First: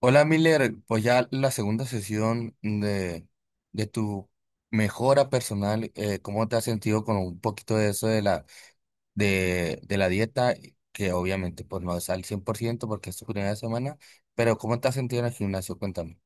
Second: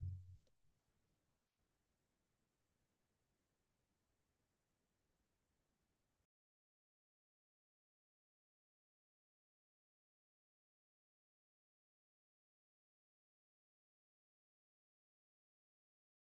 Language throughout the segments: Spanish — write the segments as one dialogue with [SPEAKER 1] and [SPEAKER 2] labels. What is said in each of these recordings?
[SPEAKER 1] Hola Miller, pues ya la segunda sesión de tu mejora personal, ¿cómo te has sentido con un poquito de eso de la dieta? Que obviamente pues no es al 100% porque es tu primera semana, pero ¿cómo te has sentido en el gimnasio? Cuéntame.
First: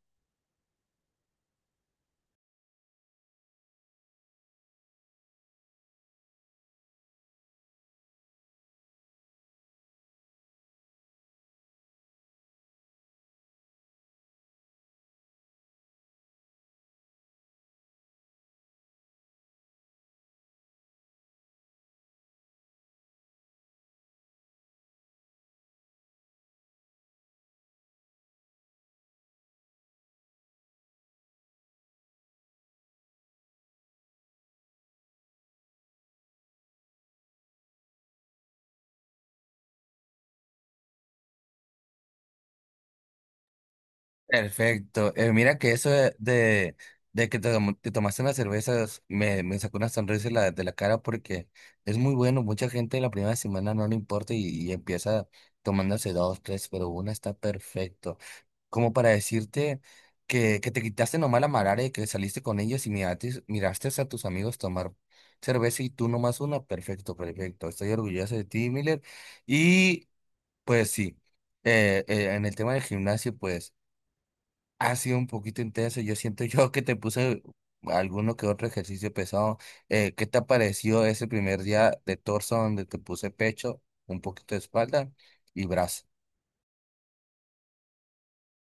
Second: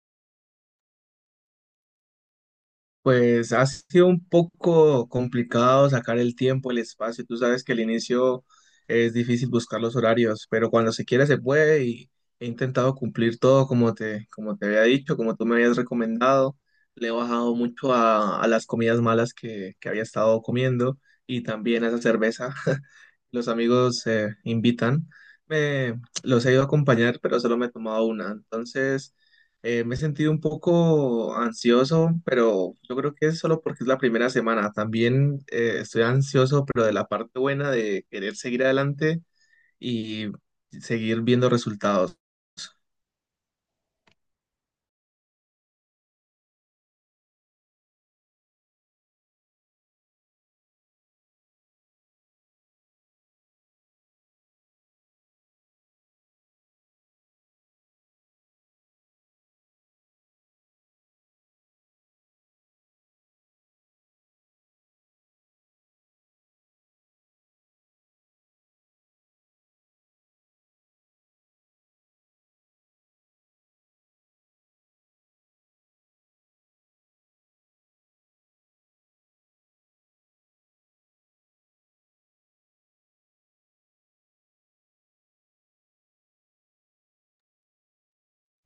[SPEAKER 2] Pues ha sido un poco complicado sacar el tiempo, el espacio. Tú sabes que al inicio es difícil buscar los horarios, pero cuando se quiere se puede y he intentado cumplir todo como te había dicho, como tú me habías recomendado. Le he bajado mucho a las comidas malas que había estado comiendo y también a esa cerveza. Los amigos invitan. Los he ido a acompañar, pero solo me he tomado una. Entonces me he sentido un poco ansioso, pero yo creo que es solo porque es la primera semana. También estoy ansioso, pero de la parte buena de querer seguir adelante y seguir viendo resultados.
[SPEAKER 1] Perfecto. Mira que eso de que te tomaste unas cervezas me sacó una sonrisa de la cara porque es muy bueno. Mucha gente la primera semana no le importa y empieza tomándose dos, tres, pero una está perfecto, como para decirte que te quitaste nomás la marara y que saliste con ellos y miraste a tus amigos tomar cerveza y tú nomás una. Perfecto, perfecto. Estoy orgulloso de ti, Miller. Y pues sí, en el tema del gimnasio, pues ha sido un poquito intenso. Yo siento yo que te puse alguno que otro ejercicio pesado. ¿Qué te pareció ese primer día de torso donde te puse pecho, un poquito de espalda y brazo?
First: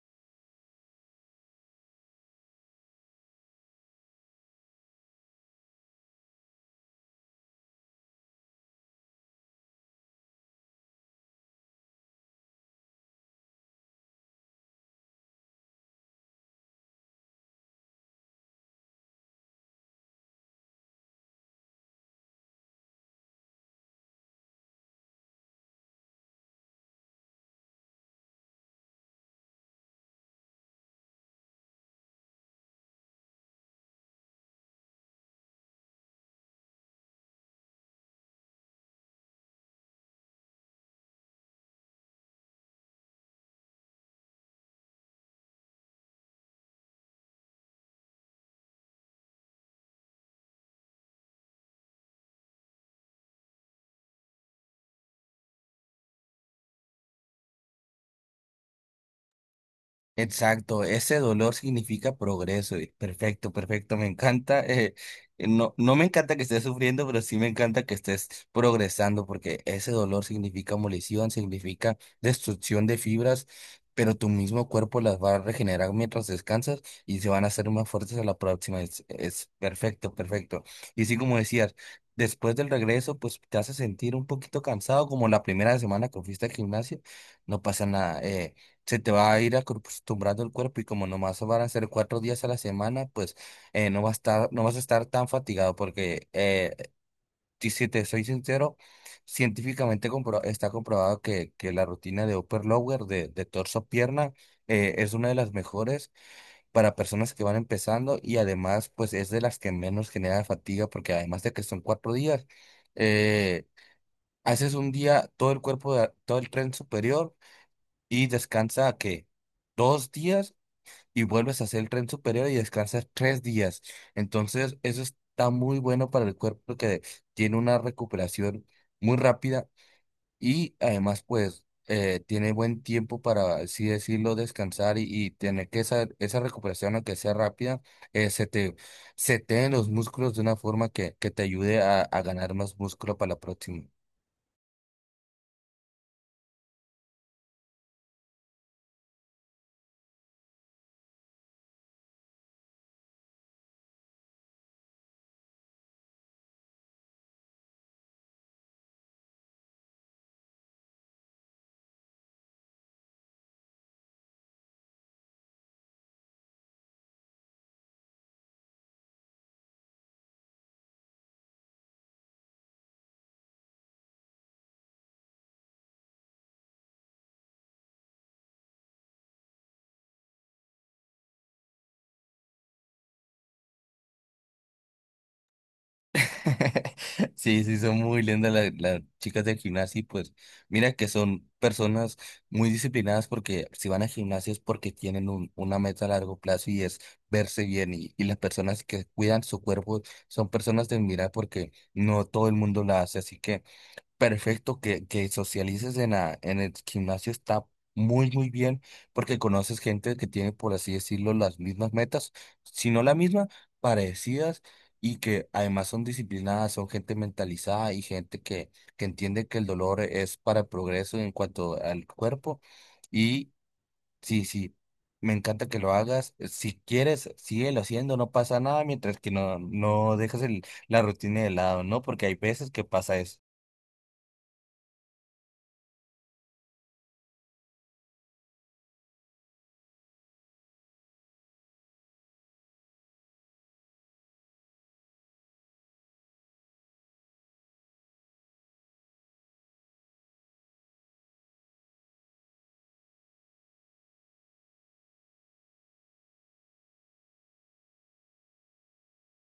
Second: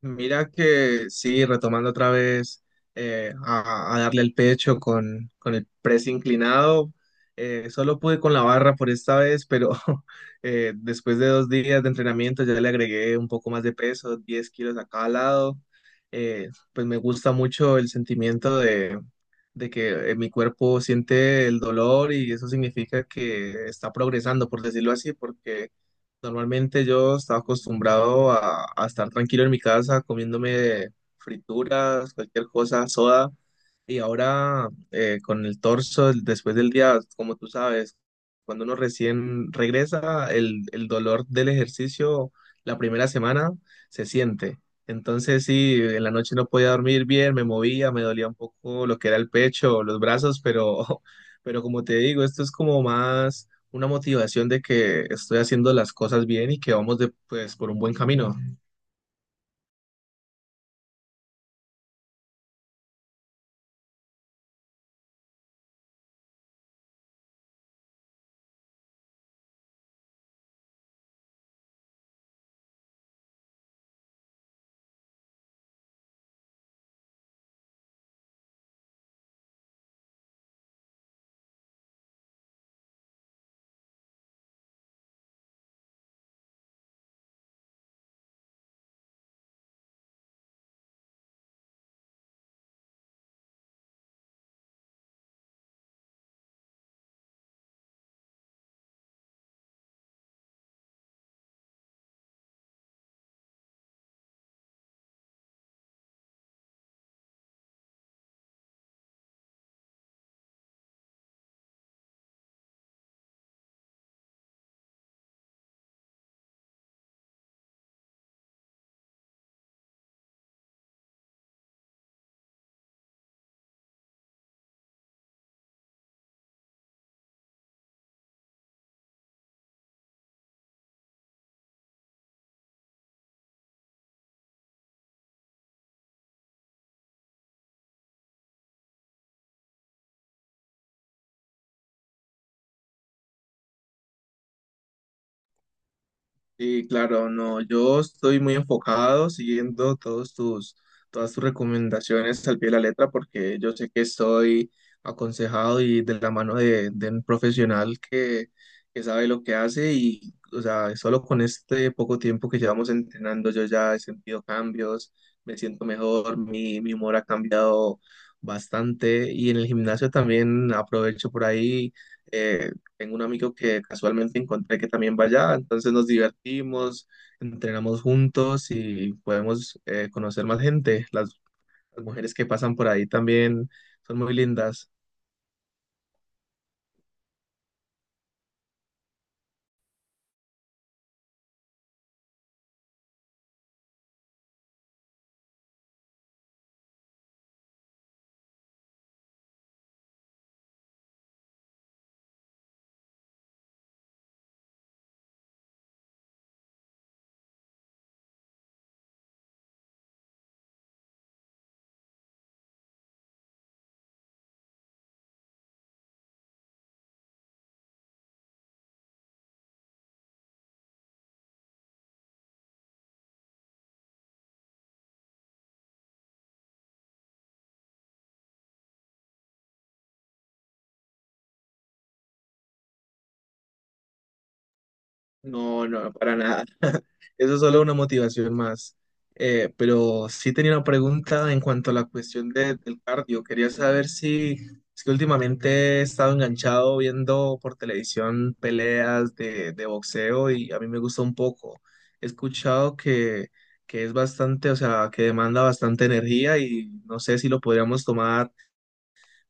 [SPEAKER 2] Mira que sí, retomando otra vez a darle el pecho con el press inclinado, solo pude con la barra por esta vez, pero después de dos días de entrenamiento ya le agregué un poco más de peso, 10 kilos a cada lado. Pues me gusta mucho el sentimiento de que mi cuerpo siente el dolor y eso significa que está progresando, por decirlo así. Porque normalmente yo estaba acostumbrado a estar tranquilo en mi casa comiéndome frituras, cualquier cosa, soda. Y ahora con el torso, después del día, como tú sabes, cuando uno recién regresa, el dolor del ejercicio la primera semana se siente. Entonces sí, en la noche no podía dormir bien, me movía, me dolía un poco lo que era el pecho, los brazos, pero pero como te digo, esto es como más una motivación de que estoy haciendo las cosas bien y que vamos de, pues, por un buen camino.
[SPEAKER 1] Exacto, ese dolor significa progreso y perfecto, perfecto, me encanta. No, no me encanta que estés sufriendo, pero sí me encanta que estés progresando, porque ese dolor significa molición, significa destrucción de fibras, pero tu mismo cuerpo las va a regenerar mientras descansas y se van a hacer más fuertes a la próxima. Es perfecto, perfecto. Y sí, como decías, después del regreso, pues te hace sentir un poquito cansado, como la primera semana que fuiste al gimnasio, no pasa nada. Se te va a ir acostumbrando el cuerpo y como nomás van a ser 4 días a la semana, pues no vas a estar tan fatigado porque y si te soy sincero, científicamente está comprobado que la rutina de upper lower de torso pierna es una de las mejores para personas que van empezando y además pues es de las que menos genera fatiga porque además de que son 4 días, eh, haces un día todo el cuerpo, todo el tren superior y descansa que 2 días y vuelves a hacer el tren superior y descansas 3 días. Entonces, eso está muy bueno para el cuerpo que tiene una recuperación muy rápida y además, pues, tiene buen tiempo para, así decirlo, descansar y tener que esa recuperación, aunque sea rápida, se te seteen los músculos de una forma que te ayude a ganar más músculo para la próxima.
[SPEAKER 2] Sí, claro, no, yo estoy muy enfocado siguiendo todas tus recomendaciones al pie de la letra, porque yo sé que estoy aconsejado y de la mano de un profesional que sabe lo que hace. Y, o sea, solo con este poco tiempo que llevamos entrenando yo ya he sentido cambios, me siento mejor, mi humor ha cambiado bastante, y en el gimnasio también aprovecho por ahí. eh, Tengo un amigo que casualmente encontré que también va allá, entonces nos divertimos, entrenamos juntos y podemos conocer más gente. Las mujeres que pasan por ahí también son muy lindas.
[SPEAKER 1] Sí, sí, son muy lindas las chicas del gimnasio y pues mira que son personas muy disciplinadas porque si van al gimnasio es porque tienen una meta a largo plazo y es verse bien y las personas que cuidan su cuerpo son personas de admirar porque no todo el mundo la hace, así que perfecto, que socialices en el gimnasio está muy, muy bien porque conoces gente que tiene, por así decirlo, las mismas metas, si no la misma, parecidas y que además son disciplinadas, son gente mentalizada y gente que entiende que el dolor es para el progreso en cuanto al cuerpo. Y sí, sí, me encanta que lo hagas. Si quieres, síguelo haciendo, no pasa nada mientras que no, no dejas la rutina de lado, ¿no? Porque hay veces que pasa eso.
[SPEAKER 2] No, no, para nada. Eso es solo una motivación más. Pero sí tenía una pregunta en cuanto a la cuestión del cardio. Quería saber si es que últimamente he estado enganchado viendo por televisión peleas de boxeo y a mí me gusta un poco. He escuchado que es bastante, o sea, que demanda bastante energía, y no sé si lo podríamos tomar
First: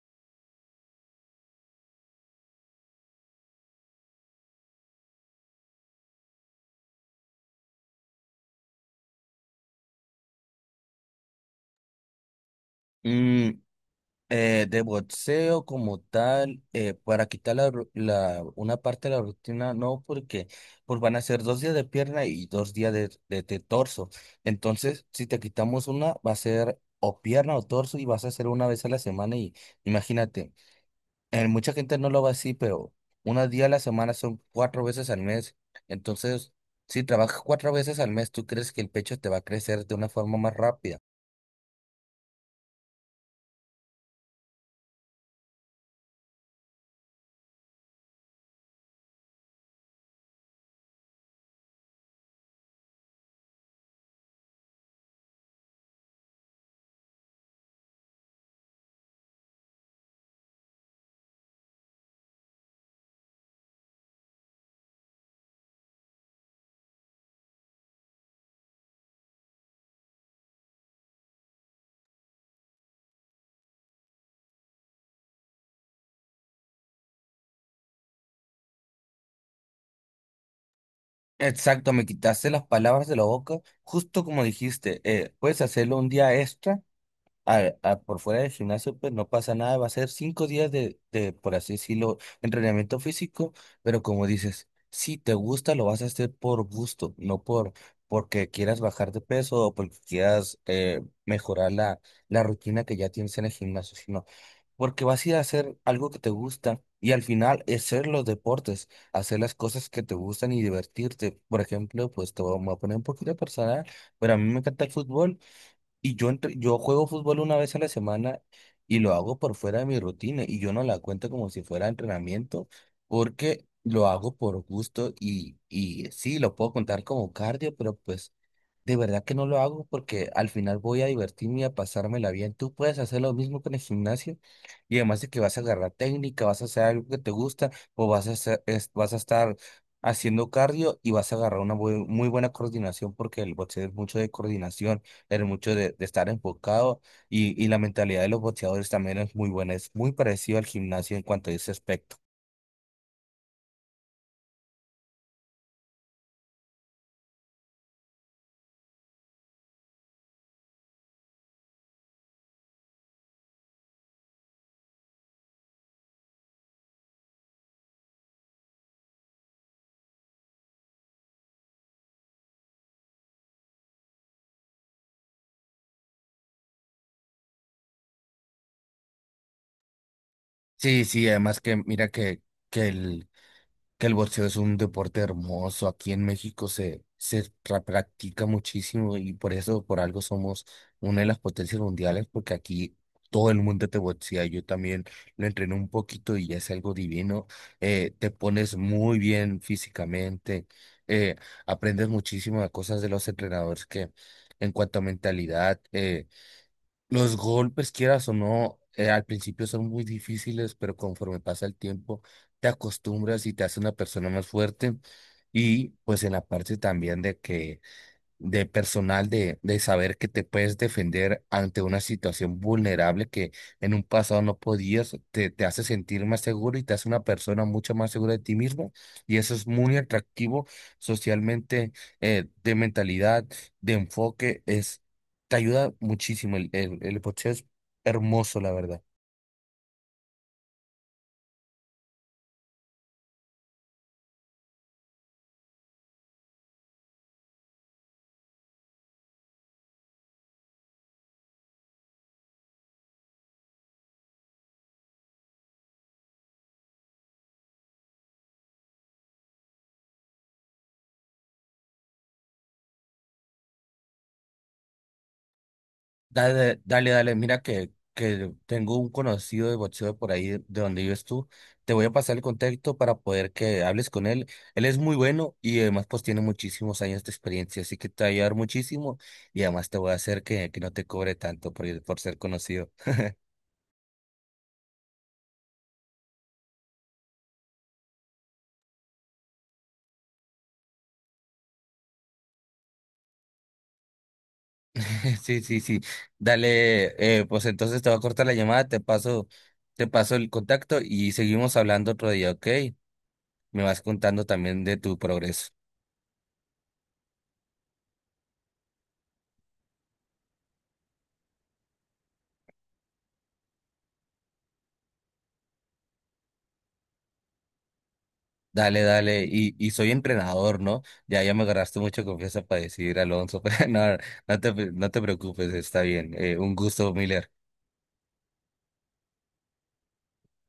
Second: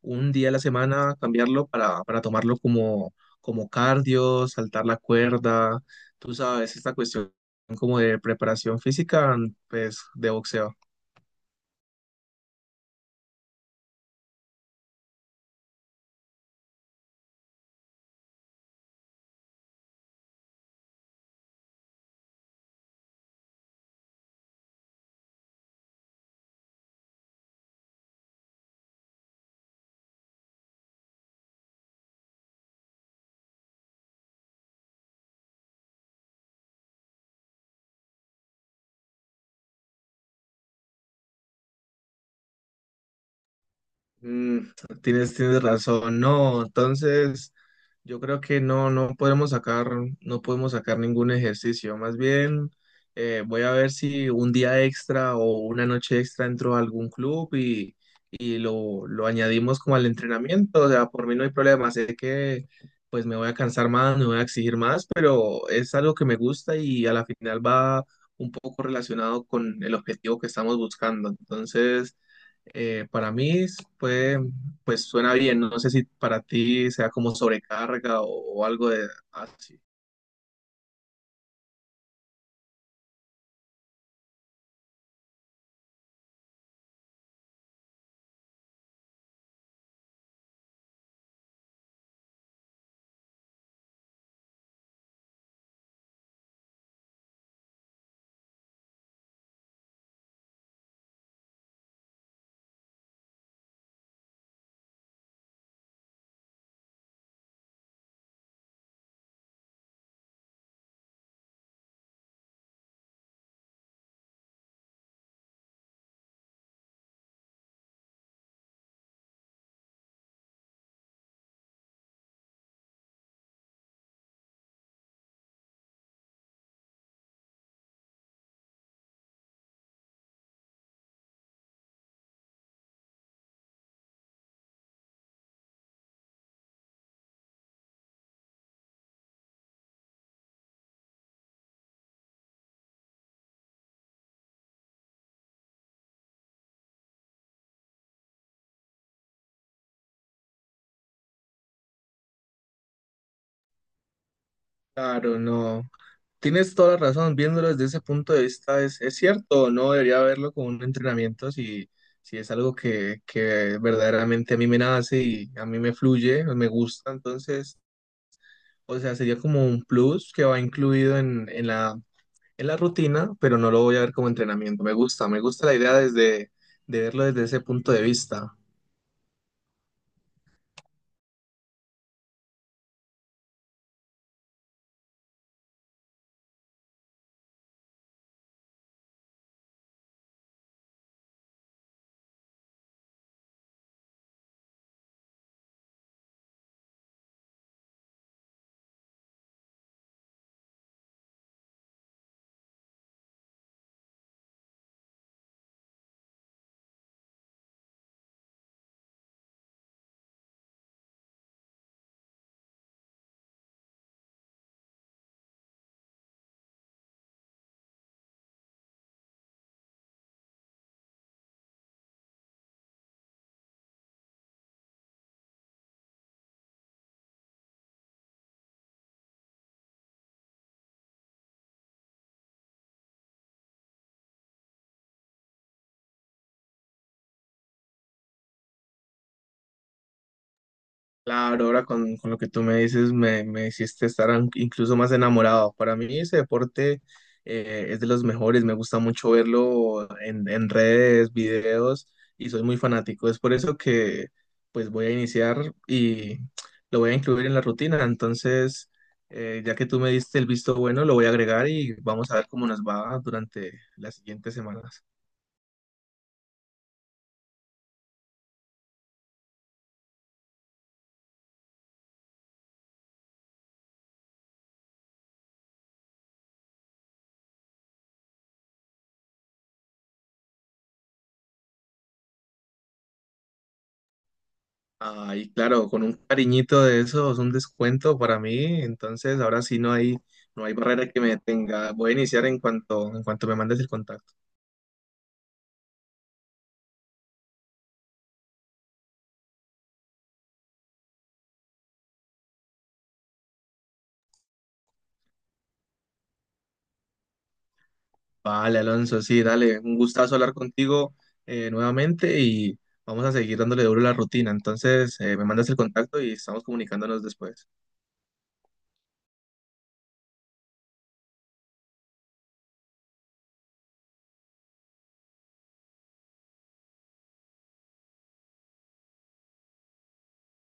[SPEAKER 2] un día a la semana, cambiarlo para tomarlo como, como cardio, saltar la cuerda, tú sabes, esta cuestión como de preparación física, pues de boxeo.
[SPEAKER 1] De boxeo como tal, para quitar una parte de la rutina, no, porque pues van a ser 2 días de pierna y 2 días de torso. Entonces, si te quitamos una, va a ser o pierna o torso y vas a hacer una vez a la semana y imagínate, mucha gente no lo va así, pero unos días a la semana son 4 veces al mes. Entonces, si trabajas 4 veces al mes, ¿tú crees que el pecho te va a crecer de una forma más rápida?
[SPEAKER 2] Mm, tienes razón. No, entonces yo creo que no podemos sacar ningún ejercicio. Más bien, voy a ver si un día extra o una noche extra entro a algún club, y lo añadimos como al entrenamiento. O sea, por mí no hay problema. Sé que pues me voy a cansar más, me voy a exigir más, pero es algo que me gusta y a la final va un poco relacionado con el objetivo que estamos buscando. Entonces para mí pues, pues suena bien, no sé si para ti sea como sobrecarga o algo de así.
[SPEAKER 1] Exacto, me quitaste las palabras de la boca, justo como dijiste, puedes hacerlo un día extra por fuera del gimnasio, pues no pasa nada, va a ser 5 días por así decirlo, entrenamiento físico, pero como dices, si te gusta, lo vas a hacer por gusto, no porque quieras bajar de peso o porque quieras mejorar la rutina que ya tienes en el gimnasio, sino porque vas a ir a hacer algo que te gusta y al final hacer los deportes, hacer las cosas que te gustan y divertirte. Por ejemplo, pues te voy me voy a poner un poquito personal, pero a mí me encanta el fútbol y yo juego fútbol una vez a la semana y lo hago por fuera de mi rutina y yo no la cuento como si fuera entrenamiento porque lo hago por gusto y sí, lo puedo contar como cardio, pero pues de verdad que no lo hago porque al final voy a divertirme y a pasármela bien. Tú puedes hacer lo mismo con el gimnasio y además de que vas a agarrar técnica, vas a hacer algo que te gusta o vas a estar haciendo cardio y vas a agarrar una muy buena coordinación porque el boxeo es mucho de coordinación el mucho de estar enfocado y la mentalidad de los boxeadores también es muy buena, es muy parecido al gimnasio en cuanto a ese aspecto.
[SPEAKER 2] Claro, no. Tienes toda la razón, viéndolo desde ese punto de vista es cierto, no debería verlo como un entrenamiento si, si es algo que verdaderamente a mí me nace y a mí me fluye, me gusta. Entonces, o sea, sería como un plus que va incluido en la rutina, pero no lo voy a ver como entrenamiento. Me gusta la idea desde, de verlo desde ese punto de vista.
[SPEAKER 1] Sí, sí, además que mira que el, que el boxeo es un deporte hermoso. Aquí en México practica muchísimo y por eso, por algo somos una de las potencias mundiales, porque aquí todo el mundo te boxea. Yo también lo entrené un poquito y es algo divino. Te pones muy bien físicamente, eh, aprendes muchísimas cosas de los entrenadores que en cuanto a mentalidad. Los golpes, quieras o no, al principio son muy difíciles, pero conforme pasa el tiempo, te acostumbras y te hace una persona más fuerte. Y pues en la parte también de que de personal de saber que te puedes defender ante una situación vulnerable que en un pasado no podías, te hace sentir más seguro y te hace una persona mucho más segura de ti mismo. Y eso es muy atractivo socialmente, de mentalidad, de enfoque, es, te ayuda muchísimo. El boxeo es hermoso, la verdad.
[SPEAKER 2] Claro, ahora con lo que tú me dices me hiciste estar incluso más enamorado. Para mí ese deporte es de los mejores, me gusta mucho verlo en redes, videos, y soy muy fanático. Es por eso que pues voy a iniciar y lo voy a incluir en la rutina. Entonces, ya que tú me diste el visto bueno, lo voy a agregar y vamos a ver cómo nos va durante las siguientes semanas.
[SPEAKER 1] Dale, dale, dale, mira que tengo un conocido de boxeo por ahí de donde vives tú. Te voy a pasar el contacto para poder que hables con él. Él es muy bueno y además pues tiene muchísimos años de experiencia, así que te va a ayudar muchísimo y además te voy a hacer que no te cobre tanto por, por ser conocido.
[SPEAKER 2] Ay, claro, con un cariñito de esos, un descuento para mí, entonces ahora sí no hay barrera que me detenga. Voy a iniciar en cuanto me mandes el contacto.
[SPEAKER 1] Sí, sí, sí. Dale, pues entonces te voy a cortar la llamada, te paso el contacto y seguimos hablando otro día, ¿ok? Me vas contando también de tu progreso.
[SPEAKER 2] Vale, Alonso, sí, dale, un gustazo hablar contigo nuevamente, y vamos a seguir dándole duro a la rutina. Entonces, me mandas el contacto y estamos comunicándonos después.
[SPEAKER 1] Dale, dale, y soy entrenador, ¿no? Ya, ya me agarraste mucha confianza para decir, Alonso, pero no, no te preocupes, está bien. Un gusto, Miller.